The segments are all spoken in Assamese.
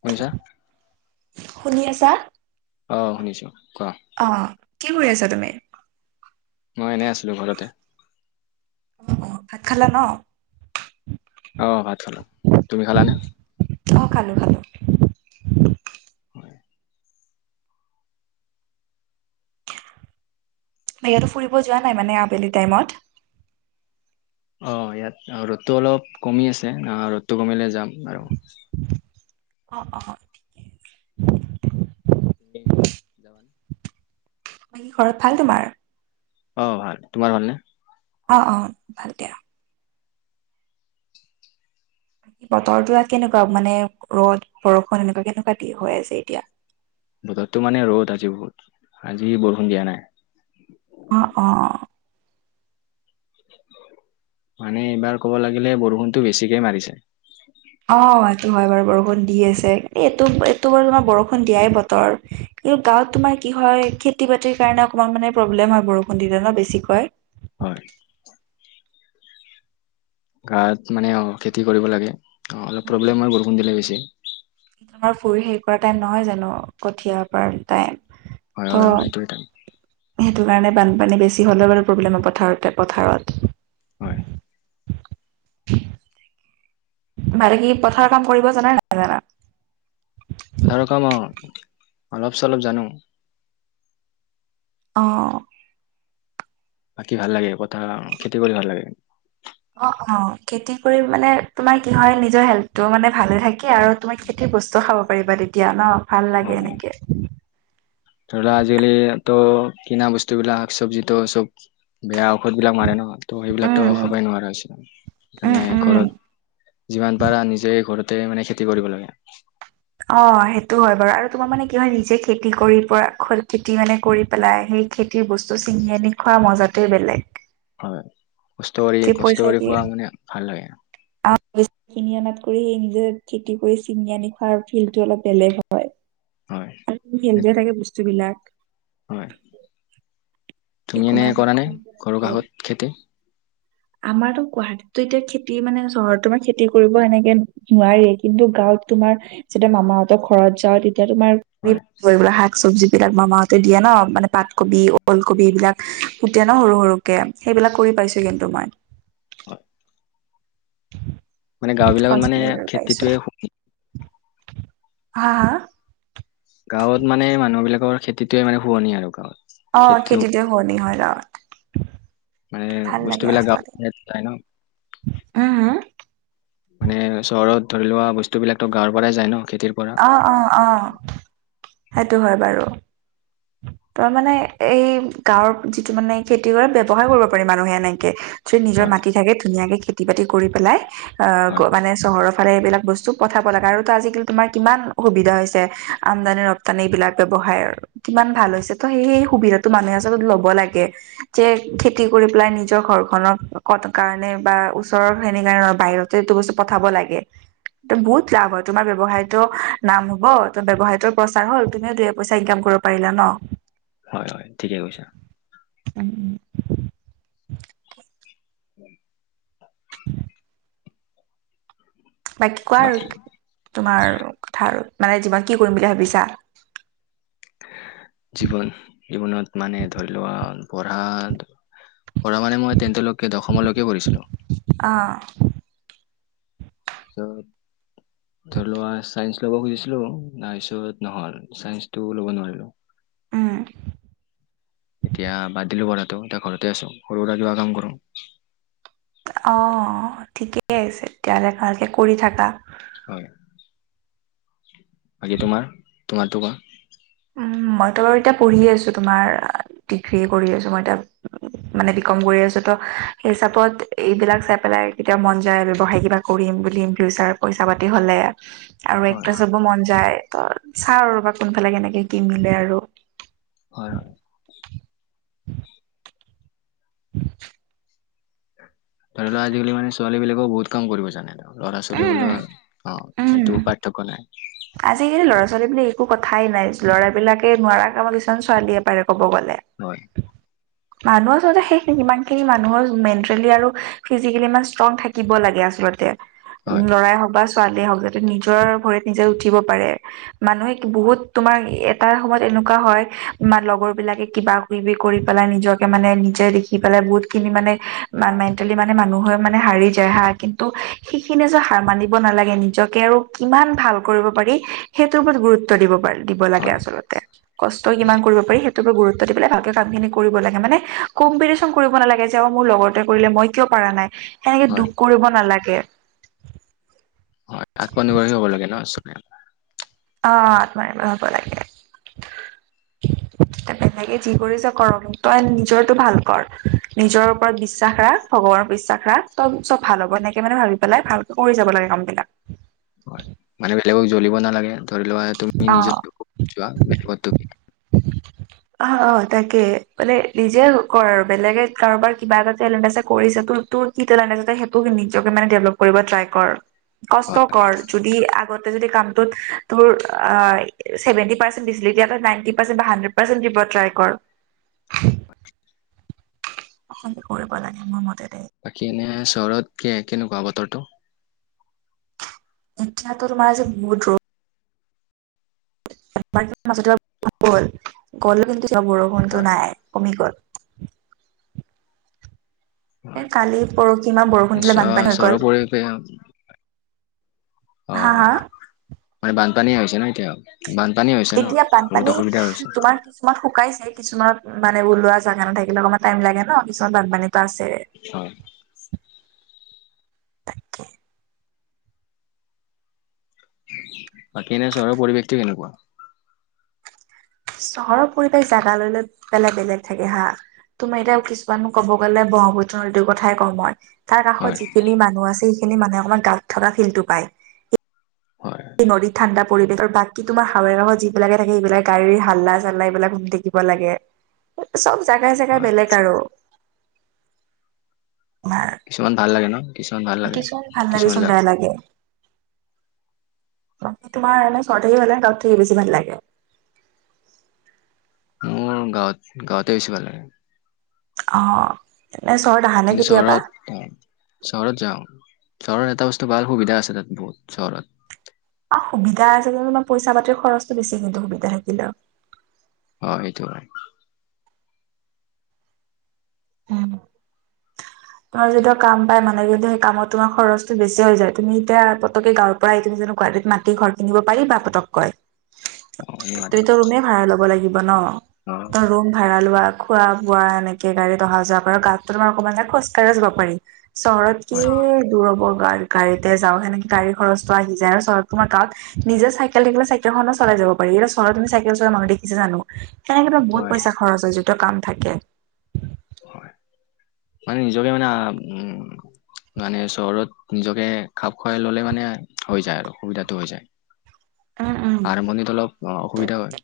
শুনিছা? শুনি আছা? অ শুনিছো কোৱা। অঁ, কি কৰি আছা তুমি? মই এনেই আছিলোঁ ঘৰতে। অ' অ' ভাত খালা ন? অ' ভাত খোলা, তুমি খালা নে? অ খালো খালো। হয়। ইয়াতো ফুৰিব যোৱা নাই মানে আবেলি টাইমত। অ' ইয়াত ৰ'দটো অলপ কমি আছে ৰ'দটো কমিলে যাম আৰু। অঁ অঁ। মি যাবা নে [unintelligible] বাকী ঘৰত ভাল তোমাৰ? অ' ভাল তোমাৰ ভালনে? অ' অ' ভাল দিয়া। বতৰটো কেনেকুৱা মানে ৰ'দ- বৰষুণ এনেকুৱা কেনেকুৱা দি হৈ আছে এতিয়া। বতৰটো মানে ৰ'দ আজি বহুত আজি বৰষুণ দিয়া নাই। অ অ অ মানে এইবাৰ ক'ব লাগিলে বৰষুণতো বেছিকে মাৰিছে। অ সেটো হয় বাৰু বৰষুণ দি আছে এইটো এইটো বাৰু তোমাৰ বৰষুণ দিয়াই বতৰ। এই গাঁৱত তোমাৰ কি হয় খেতি-বাতিৰ কাৰণে অকণমান মানে প্ৰব্লেম হয় বৰষুণ দিলে ন বেছিকৈ হয় গাঁৱত মানে অ খেতি কৰিব লাগে অলপ উম। প্ৰব্লেম হয় বৰষুণ দিলে বেছি। তোমাৰ ফুৰি হেৰি কৰা টাইম নহয় জানো কঠিয়া পৰা টাইম হয় হয় ত' হয় সেইটোয়েই থাকে সেইটো কাৰণে বানপানী বেছি হ'লেও বাৰু প্ৰব্লেম হয় পথাৰতে পথাৰত। হয় ভালে কি পথাৰ কাম কৰিব জানা নাজানা পথাৰ কাম অ অলপ চলপ জানো। অ বাকী ভাল লাগে পথাৰ খেতি কৰি ভাল লাগে। অ অ খেতি কৰি মানে তোমাৰ কি হয় নিজৰ হেলটো মানে ভালে থাকে। কে আৰু তোমাক খেতিৰ বস্তু খাব পাৰিবা তেতিয়া ন ভাল অ অ লাগে এনেকে। ধৰি লোৱা আজি-কালি তো কিনা বস্তুবিলাক চবজি তো চব বেয়া ঔষধ বিলাক মাৰে নহয় ত' সেইবিলাকতো উম। খাবই নোৱাৰা হৈছিল উম, মানে উম। ঘৰত যিমান পাৰা নিজেই ঘৰ- তে মানে খেতি কৰিব লাগে। অ সেইটো হয় বাৰু আৰু তোমাৰ মানে কি হয় নিজে খেতি কৰি পৰা খেতি মানে কৰি পেলাই সেই খেতিৰ বস্তু ছিঙি আনি খোৱা মজাতোৱেই বেলেগ হয় কষ্ট কৰি কি পইচা কষ্ট কৰি দিয়ে। খোৱা মানে ভাল লাগে। অ বিচ কিনি আনাত কৰি সেই নিজৰ খেতি কৰি চিঙি আনি খোৱাৰ ফিল্ডটো অলপ বেলেগ হয়। হয় সিনকে থাকে বস্তু বিলাক হয় তুমি একো এনে মানে কৰা নাই ঘৰৰ থাকে কাষত খেতি আমাৰতো গুৱাহাটীতো এতিয়া খেতি মানে চহৰত তোমাৰ খেতি কৰিব এেনেকে নোৱাৰিয়ে কিন্তু গাঁৱত তোমাৰ যেতিয়া মামাহঁতৰ ঘৰত যাওঁ তেতিয়া তোমাৰ হয় চবজি বিলাক মামাহঁতে দিয়ে ন মানে পাতকবি, ওলকবি এইবিলাক ফুতে ন সৰু সৰুকে সেইবিলাক কৰি পাইছো কিন্তু মই হয় মানে গাঁও বিলাকত মানে পাছফালৰ পাইছো খেতিটোৱে সো- হা হা গাঁৱত মানে মানুহ বিলাকৰ খেতিটোৱে মানে শুৱনি আৰু গাঁৱত অ খেতিটো খেতিতোৱে শুৱানি হয় ন মানে বস্তুবিলাক গাব [unintelligible] পাই ন অহু হ মানে চহৰত ধৰি লোৱা বস্তু বিলাকতো গাঁৱৰ পৰাই যায় ন খেতিৰ পৰা অ অ অ সেইটো হয় বাৰু। তই মানে এই গাঁৱৰ যিটো মানে খেতি কৰা ব্যৱসায় কৰিব পাৰি মানুহে এনেকে যি নিজৰ হয় মাটি থাকে ধুনীয়াকে খেতি-বাতি কৰি পেলাই আহ গ হয়, মানে চহৰৰ ফালে এইবিলাক বস্তু পঠাব লাগে আৰু তো আজিকালি তোমাৰ কিমান সুবিধা হৈছে আমদানি ৰ- তানে এইবিলাক ব্যৱসায়ৰ কিমান ভাল হৈছে ত' সেই সেই সুবিধাটো মানুহে আচলত লব লাগে যে খেতি কৰি পেলাই নিজৰ ঘৰ খনৰ কাৰণে বা ওচৰৰ সেনে কাৰণৰ বাহিৰত টো এইটো বস্তু পঠাব লাগে ত বহুত লাভ হয় তোমাৰ ব্যয়সায়তো নাম হব ত ব্যৱসায়টো প্ৰচাৰ হল তুমিও দুই পইচা ইনকাম কৰি পাৰিলা ন হয় হয় ঠিকে কৈছা উম উম উম বাকী কোৱা আৰু তোমাৰ কথা আৰু মানে জীৱনত কি কৰিম বুলি ভাবিছা জীৱন জীৱনত মানে ধৰি লোৱা পঢ়া পঢ়া মান মই তেন্তেলৈকে দশমলৈকে পঢ়িছিলোঁ অ পিছত ধৰি লোৱা চাইন্স ল'ব খুজিছিলো নাই চত নহ'ল চাইন্সটো ল'ব নোৱাৰিলো উম এতিয়া বাদ দিলো পঢ়াটো এতিয়া ঘৰতে আছো সৰু সুৰা কিবা কাম কৰো অ ঠিকেই আছে তেতিয়াহ'লে ভালকে কৰি থাকা হয় বাকী তোমাৰ তোমাৰতো কোৱা উম মইতো বাৰু এতিয়া পঢ়ি আছো তোমাৰ ডিগ্ৰী কৰি আছো মই এতিয়া মানে বিকম কৰি আছো ত সেই হিচাপত এইবিলাক চাই পেলাই কেতিয়াও মন যায় ব্যৱসায় কিবা কৰিম বুলিম ফিউচাৰ পইচা পাতি হলে আৰু হয় এক্ট্ৰেছ হ'ব মন যায় ত চাও ৰবা কোনফালে কেনেকে কি মিলে আৰু হয় হয় ধৰি লোৱা আজালি মানে ছোৱালী বিলাকো বহু কাম কৰিব জানে ত ল'ৰা ছোৱালী বুলি উম অ উম সেইটো পাৰ্থক্য নাই আজিকালি ল'ৰা ছোৱালী বুলি একো কথাই নাই ল'ৰাবিলাকে নোৱাৰা কামত কিছুমান ছোৱালীয়ে পাৰে কব গ'লে হয় মানুহ আচলতে শেষ নেকি ইমানখিনি মানুহৰ মেণ্টেলি আৰু ফিজিকেলি ইমান ষ্ট্ৰং থাকিব লাগে আচলতে হয় লৰাই হওক বা ছোৱালীয়ে হওক যাতে নিজৰ ভৰিত নিজে উঠিব পাৰে মানুহে বহুত তোমাৰ এটা সময়ত এনেকুৱা হয় লগৰ বিলাকে কিবা বি বি কৰি পেলাই নিজকে মানে নিজে দেখি পেলাই বহুত খিনি মানে মেণ্টেলি মানে মানুহে মানে হাৰি দেহা কিন্তু সেইখিনি যে হাৰ মানিব নালাগে নিজকে আৰু কিমান ভাল কৰিব পাৰি সেইটোৰ ওপৰত গুৰুত্ব দিব পাৰ দিব লাগে হয় আচলতে কষ্ট কিমান কৰিব পাৰি সেইটোকে গুৰুত্ব দি পেলাই ভালকে কাম খিনি কৰিব লাগে মানে কম্পিউটি চন কৰিব নালাগে যে অ মোৰ লগৰ টোৱে কৰিলে মই কিয় পাৰ নাই সেনেকে হয় দুখ কৰিব নালাগে হয় আত্মনিৰ্ভৰশীল হব লাগে ন চবেই অ আত্মনিৰ্ভৰশীল হব লাগে [unintelligible] বেলেগে যি কৰিছে কৰক তই নিজৰটো ভাল কৰ নিজৰ ওপৰত বিশ্বাস ৰাখ ভগৱানৰ বিশ্বাস ৰাখ তব চব ভাল হব এনেকে মানে ভাবি পেলাই ভালকে কৰি যাব লাগে কাম বিলাক হয় মানে বেলেগক জ্বলিব নালাগে ধৰি লোৱালে তুমি অ নিজো [unintelligible] [inaudible] অ অ তাকে মানে নিজে কৰ আৰু বেলেগে কাৰোবাৰ কিবা এটা টেলেণ্ট আছে কৰিছে তুৰ তুৰ কি টেলেণ্ট আছে সেইটো নিজে মানে ডেভলপ কৰিব ট্ৰাই কৰ হয় কষ্টকৰ যদি আগতে যদি কামটোত তোৰ আঁ ছেভেণ্টি পাৰ্চেণ্ট দিছিলে এতিয়া ত' নাইণ্টি পাৰ্চেণ্ট বা হাণ্ড্ৰেড পাৰ্চেণ্ট দিব ট্ৰাই কৰ। কৰিব লাগে মোৰ মতে দেই। বাকী এনে চহৰত কে কেনেকুৱা বতৰটো? এতিয়াতো তোমাৰ যে বহুত ৰ'দ। এবাৰ দুবাৰ মাজতে বৰষুণ গ'ল। গ'ল কিন্তু এতিয়া বৰষুণটো হয় নাই কমি গ'ল। এ হয়, কালি পৰহি ইমান বৰষুণ দিলে নিশ্চয় বানপানী হৈ গ'ল চহৰৰ পৰিৱেশ বেয়া। হা অঁ, হয়। হা মানে বানপানী আহিছে নে কি আৰু? বানপানী হৈছে ন'? এতিয়া বানপানী বহুত অসুবিধা হৈছে। তোমাৰ কিছুমান শুকাইছে, কিছুমান মানে ওলোৱা জাগা নাথাকিলে অকণমান টাইম লাগে ন'? কিছুমান বানপানী ত ' আছে। অঁ। তাকে। বাকী এনে চহৰৰ পৰিৱেশটো কেনেকুৱা? চহৰৰ পৰিৱেশ জোগা লৈ লৈ বেলেগ বেলেগ থাকে হাঁ। তোমাৰ এতিয়া কিছুমান ক'ব গ'লে ব্ৰহ্মপুত্ৰ নদীৰ কথাই কওঁ মই। তাৰ হয় কাষত যিখিনি মানুহ আছে সেইখিনি মানুহে অকমান গাঁৱত থকা ফিল্টো পায়। হয় নদী ঠাণ্ডা পৰিৱেশ আৰু বাকী তোমাৰ হাইৱেৰৰ ঘৰত যিবিলাকে থাকে সেইবিলাক গাড়ীৰ হাল্লা- চাল্লা এইবিলাক শুনি থাকিব লাগে। চব জেগাই জেগাই হয় বেলেগ আৰু। কিছুমান ভাল লাগে ন'? কিছুমান ভাল লাগে। কিছুমান ভাল লাগে কিছুমান জেগা বেয়া লাগে। বাকী তোমাৰ এনে চহৰত থাকি ভাল লাগে নে, গাঁৱত থাকি বেছি ভাল লাগে? মোৰ গাঁৱত গাঁৱতে বেছি ভাল লাগে। অঁ এনে চহৰত আহানে কেতিয়াবা? এ - চহৰত যাওঁ। চহৰত এটা বস্তু ভাল সুবিধা আছে তাত বহু চহৰত। অহ্, সুবিধা আছে যেনিবা পইচা-পাতি খৰচটো বেছি কিন্তু সুবিধা থাকিলেও। অঁ, সেইটো হয়। উম। তোমাৰ যেতিয়া কাম পাই মানুহে কিন্তু সেই কামত তোমাৰ খৰচটো বেছি হৈ যায়। তুমি এতিয়া পতককে গাঁৱত পৰাই তুমি যেনেকুৱা য'ত মাটি, ঘৰ কিনিব পাৰিবা পতককৈ? অ তুমিটো ৰুমেই ভাড়া ল'ব লাগিব ন'? অঁ। ত ৰুম ভাড়া লোৱা, খোৱা -বোৱা এনেকে গাড়ীত অহা যোৱা কৰা। গাঁৱতটো তোমাৰ অকমান এটা খৰচ চেৰে চলিব পাৰি। চহৰত কি হয় দূৰব গাৰ্ গাড়ীতে যাওঁ। হেনেকে গাড়ীৰ খৰচটো আহি যায় আৰু চহৰত। তোমাৰ গাঁৱত নিজে চাইকেল থাকিলে চাইকেলখনো চলাই যাব পাৰি। এতিয়া চহৰত তুমি চাইকেল চলোৱা মানুহ দেখিছা জানোঁ? তেনেকেটো বহুত হয় পইচা খৰচ হৈছে যিটো কাম থাকে। হয়, মানে নিজকে মানে আঁ উম মানে চহৰত নিজকে খাপ খুৱাই ল'লে মানে হৈ যায় আৰু সুবিধাটো হৈ যায়। উম উম। আৰম্ভণিটো অলপ অসুবিধা হয়।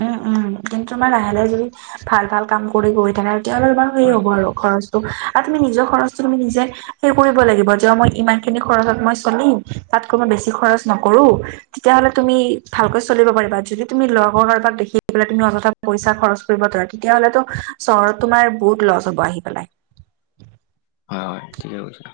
উম, উম কিন্তু তোমাৰ লাহে লাহে যদি ভাল ভাল কাম কৰি গৈ থাকা। তেতিয়া হ'লে তোমাৰ ফ্ৰী হয় হ'ব আৰু খৰচটো আৰু তুমি নিজৰ খৰচটো তুমি নিজে সেই কৰিব লাগিব যে মই ইমানখিনি খৰচত মই চলিম, তাতকৈ মই বেছি খৰচ মই নকৰোঁ। তেতিয়া হ'লে তুমি ভালকৈ চলিব পাৰিবা। যদি তুমি লগ্ লগৰ কাৰোবাক দেখি পেলাই তুমি অযথা পইচা খৰচ কৰিব যোৱা। তেতিয়া হ'লেতো চহৰত তোমাৰ বহুত লছ হ'ব আহি পেলাই। হয় হয় ঠিকে কৈছা।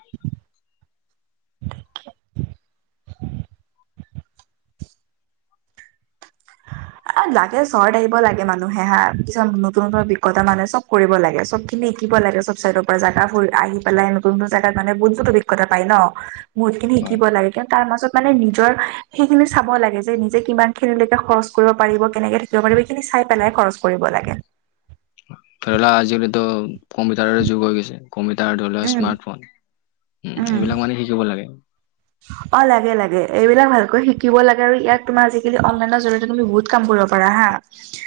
[unintelligible] লাগে চৰ্য়েত আহিব লাগে মানুহে হা কিছুমান নতুন নতুন অভিজ্ঞতা মানে চব কৰিব লাগে চব [unintelligible] শিকিব লাগে। চব চাইডৰ পৰা জাগা ফুৰি আহি পেলাই নতুন নতুন জাগাত মানে বহুত বহুত অভিজ্ঞতা পাই ন, বহুত খিনি হয় শিকিব লাগে। কিন্তু তাৰ মাজত মানে নিজৰ সেইখিনি চাব লাগে যে নিজে কিমান খিনিলৈকে, খৰচ কৰিব পাৰিব। কেনেকে থাকিব পাৰিব এইখিনি চাই পেলাই খৰচ কৰিব লাগে। ধৰি লোৱা আজিকালিতো কম্পিউটাৰৰে যুগ হৈ গৈছে। কম্পিউটাৰ ধৰি লও উম স্মাৰ্টফোন উম এইবিলাক মানে শিকিব লাগে। অ' লাগে লাগে এইবিলাক ভালকৈ শিকিব লাগে আৰু ইয়াক তোমাৰ আজিকালি অনলাইনৰ জৰিয়তে তুমি বহুত কাম কৰিব পাৰিবা। পাৰা হা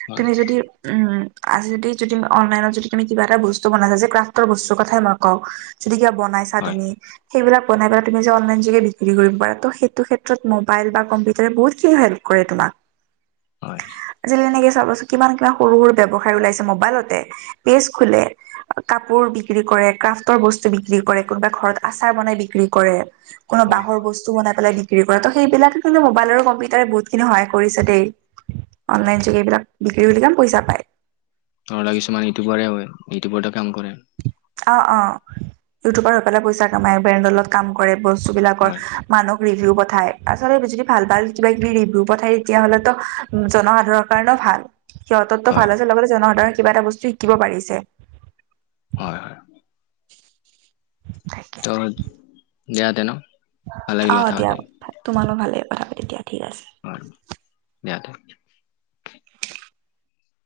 হয় তুমি যদি উম' আজ যদি যদি অনলাইনত যদি তুমি কিবা এটা বস্তু বনাইছা যে ক্ৰাফ্টৰ বস্তুৰ কথাই মই কওঁ, যদি কিবা বনাইছা হয় তুমি, সেইবিলাক বনাই পেলাই অনলাইন বিক্ৰী কৰিব পাৰা সেইটো ক্ষেত্ৰত মোবাইল বা কম্পিউটাৰে বহুতখিনি হেল্প কৰে তোমাক। হয়। আজি কালি এনেকে চাবচোন কিমান কিমান সৰু সৰু ব্যৱসায় ওলাইছে। মোবাইলতে পেজ খোলে। কাপোৰ বিক্ৰী কৰে। ক্ৰাফ্টৰ বস্তু বিক্ৰী কৰে কোনোবা ঘৰত আচাৰ বনাই বিক্ৰী কৰে। কোনোবাই হয় বাঁহৰ বস্তু বনাই পাই বিক্ৰী কৰে তাতে' সেইবিলাকে কিন্তু মোবাইল আৰু কম্পিউটাৰে বহুত খিনি সহায় কৰিছে দেই। অনলাইন যোগে এইবিলাক বিক্ৰী [unintelligible] পইচা পাই। ধ লৰা কিছুমান ইউটিউবাৰে হয় ইউটিউবাৰতে কাম কৰে [unintelligible] অ' অ' ইউটিউবৰ হৈ পেলাই পইচা কামাই ব্ৰেণ্ডলত কাম কৰে বস্তু বিলাকৰ, হয় মানুহক ৰিভিউ পঠায় আচলতে যদি ভাল ভাল কিবা কিবি ৰিভিউ পঠায়। তেতিয়া হলেতো, উ জনসাধাৰণৰ কাৰণেও ভাল সিহঁততো হয় ভাল আছে লগতে জনসাধাৰণৰ কিবা এটা বস্তু শিকিব পাৰিছে। হয় হয়। ত 'দিয়া [unintelligible] দে ন ভাল লাগিল আহ কথা দিয়া পাতি তোমালো ভালেই কথা পাতি দিয়া ঠিক আছে। হয় দিয়া।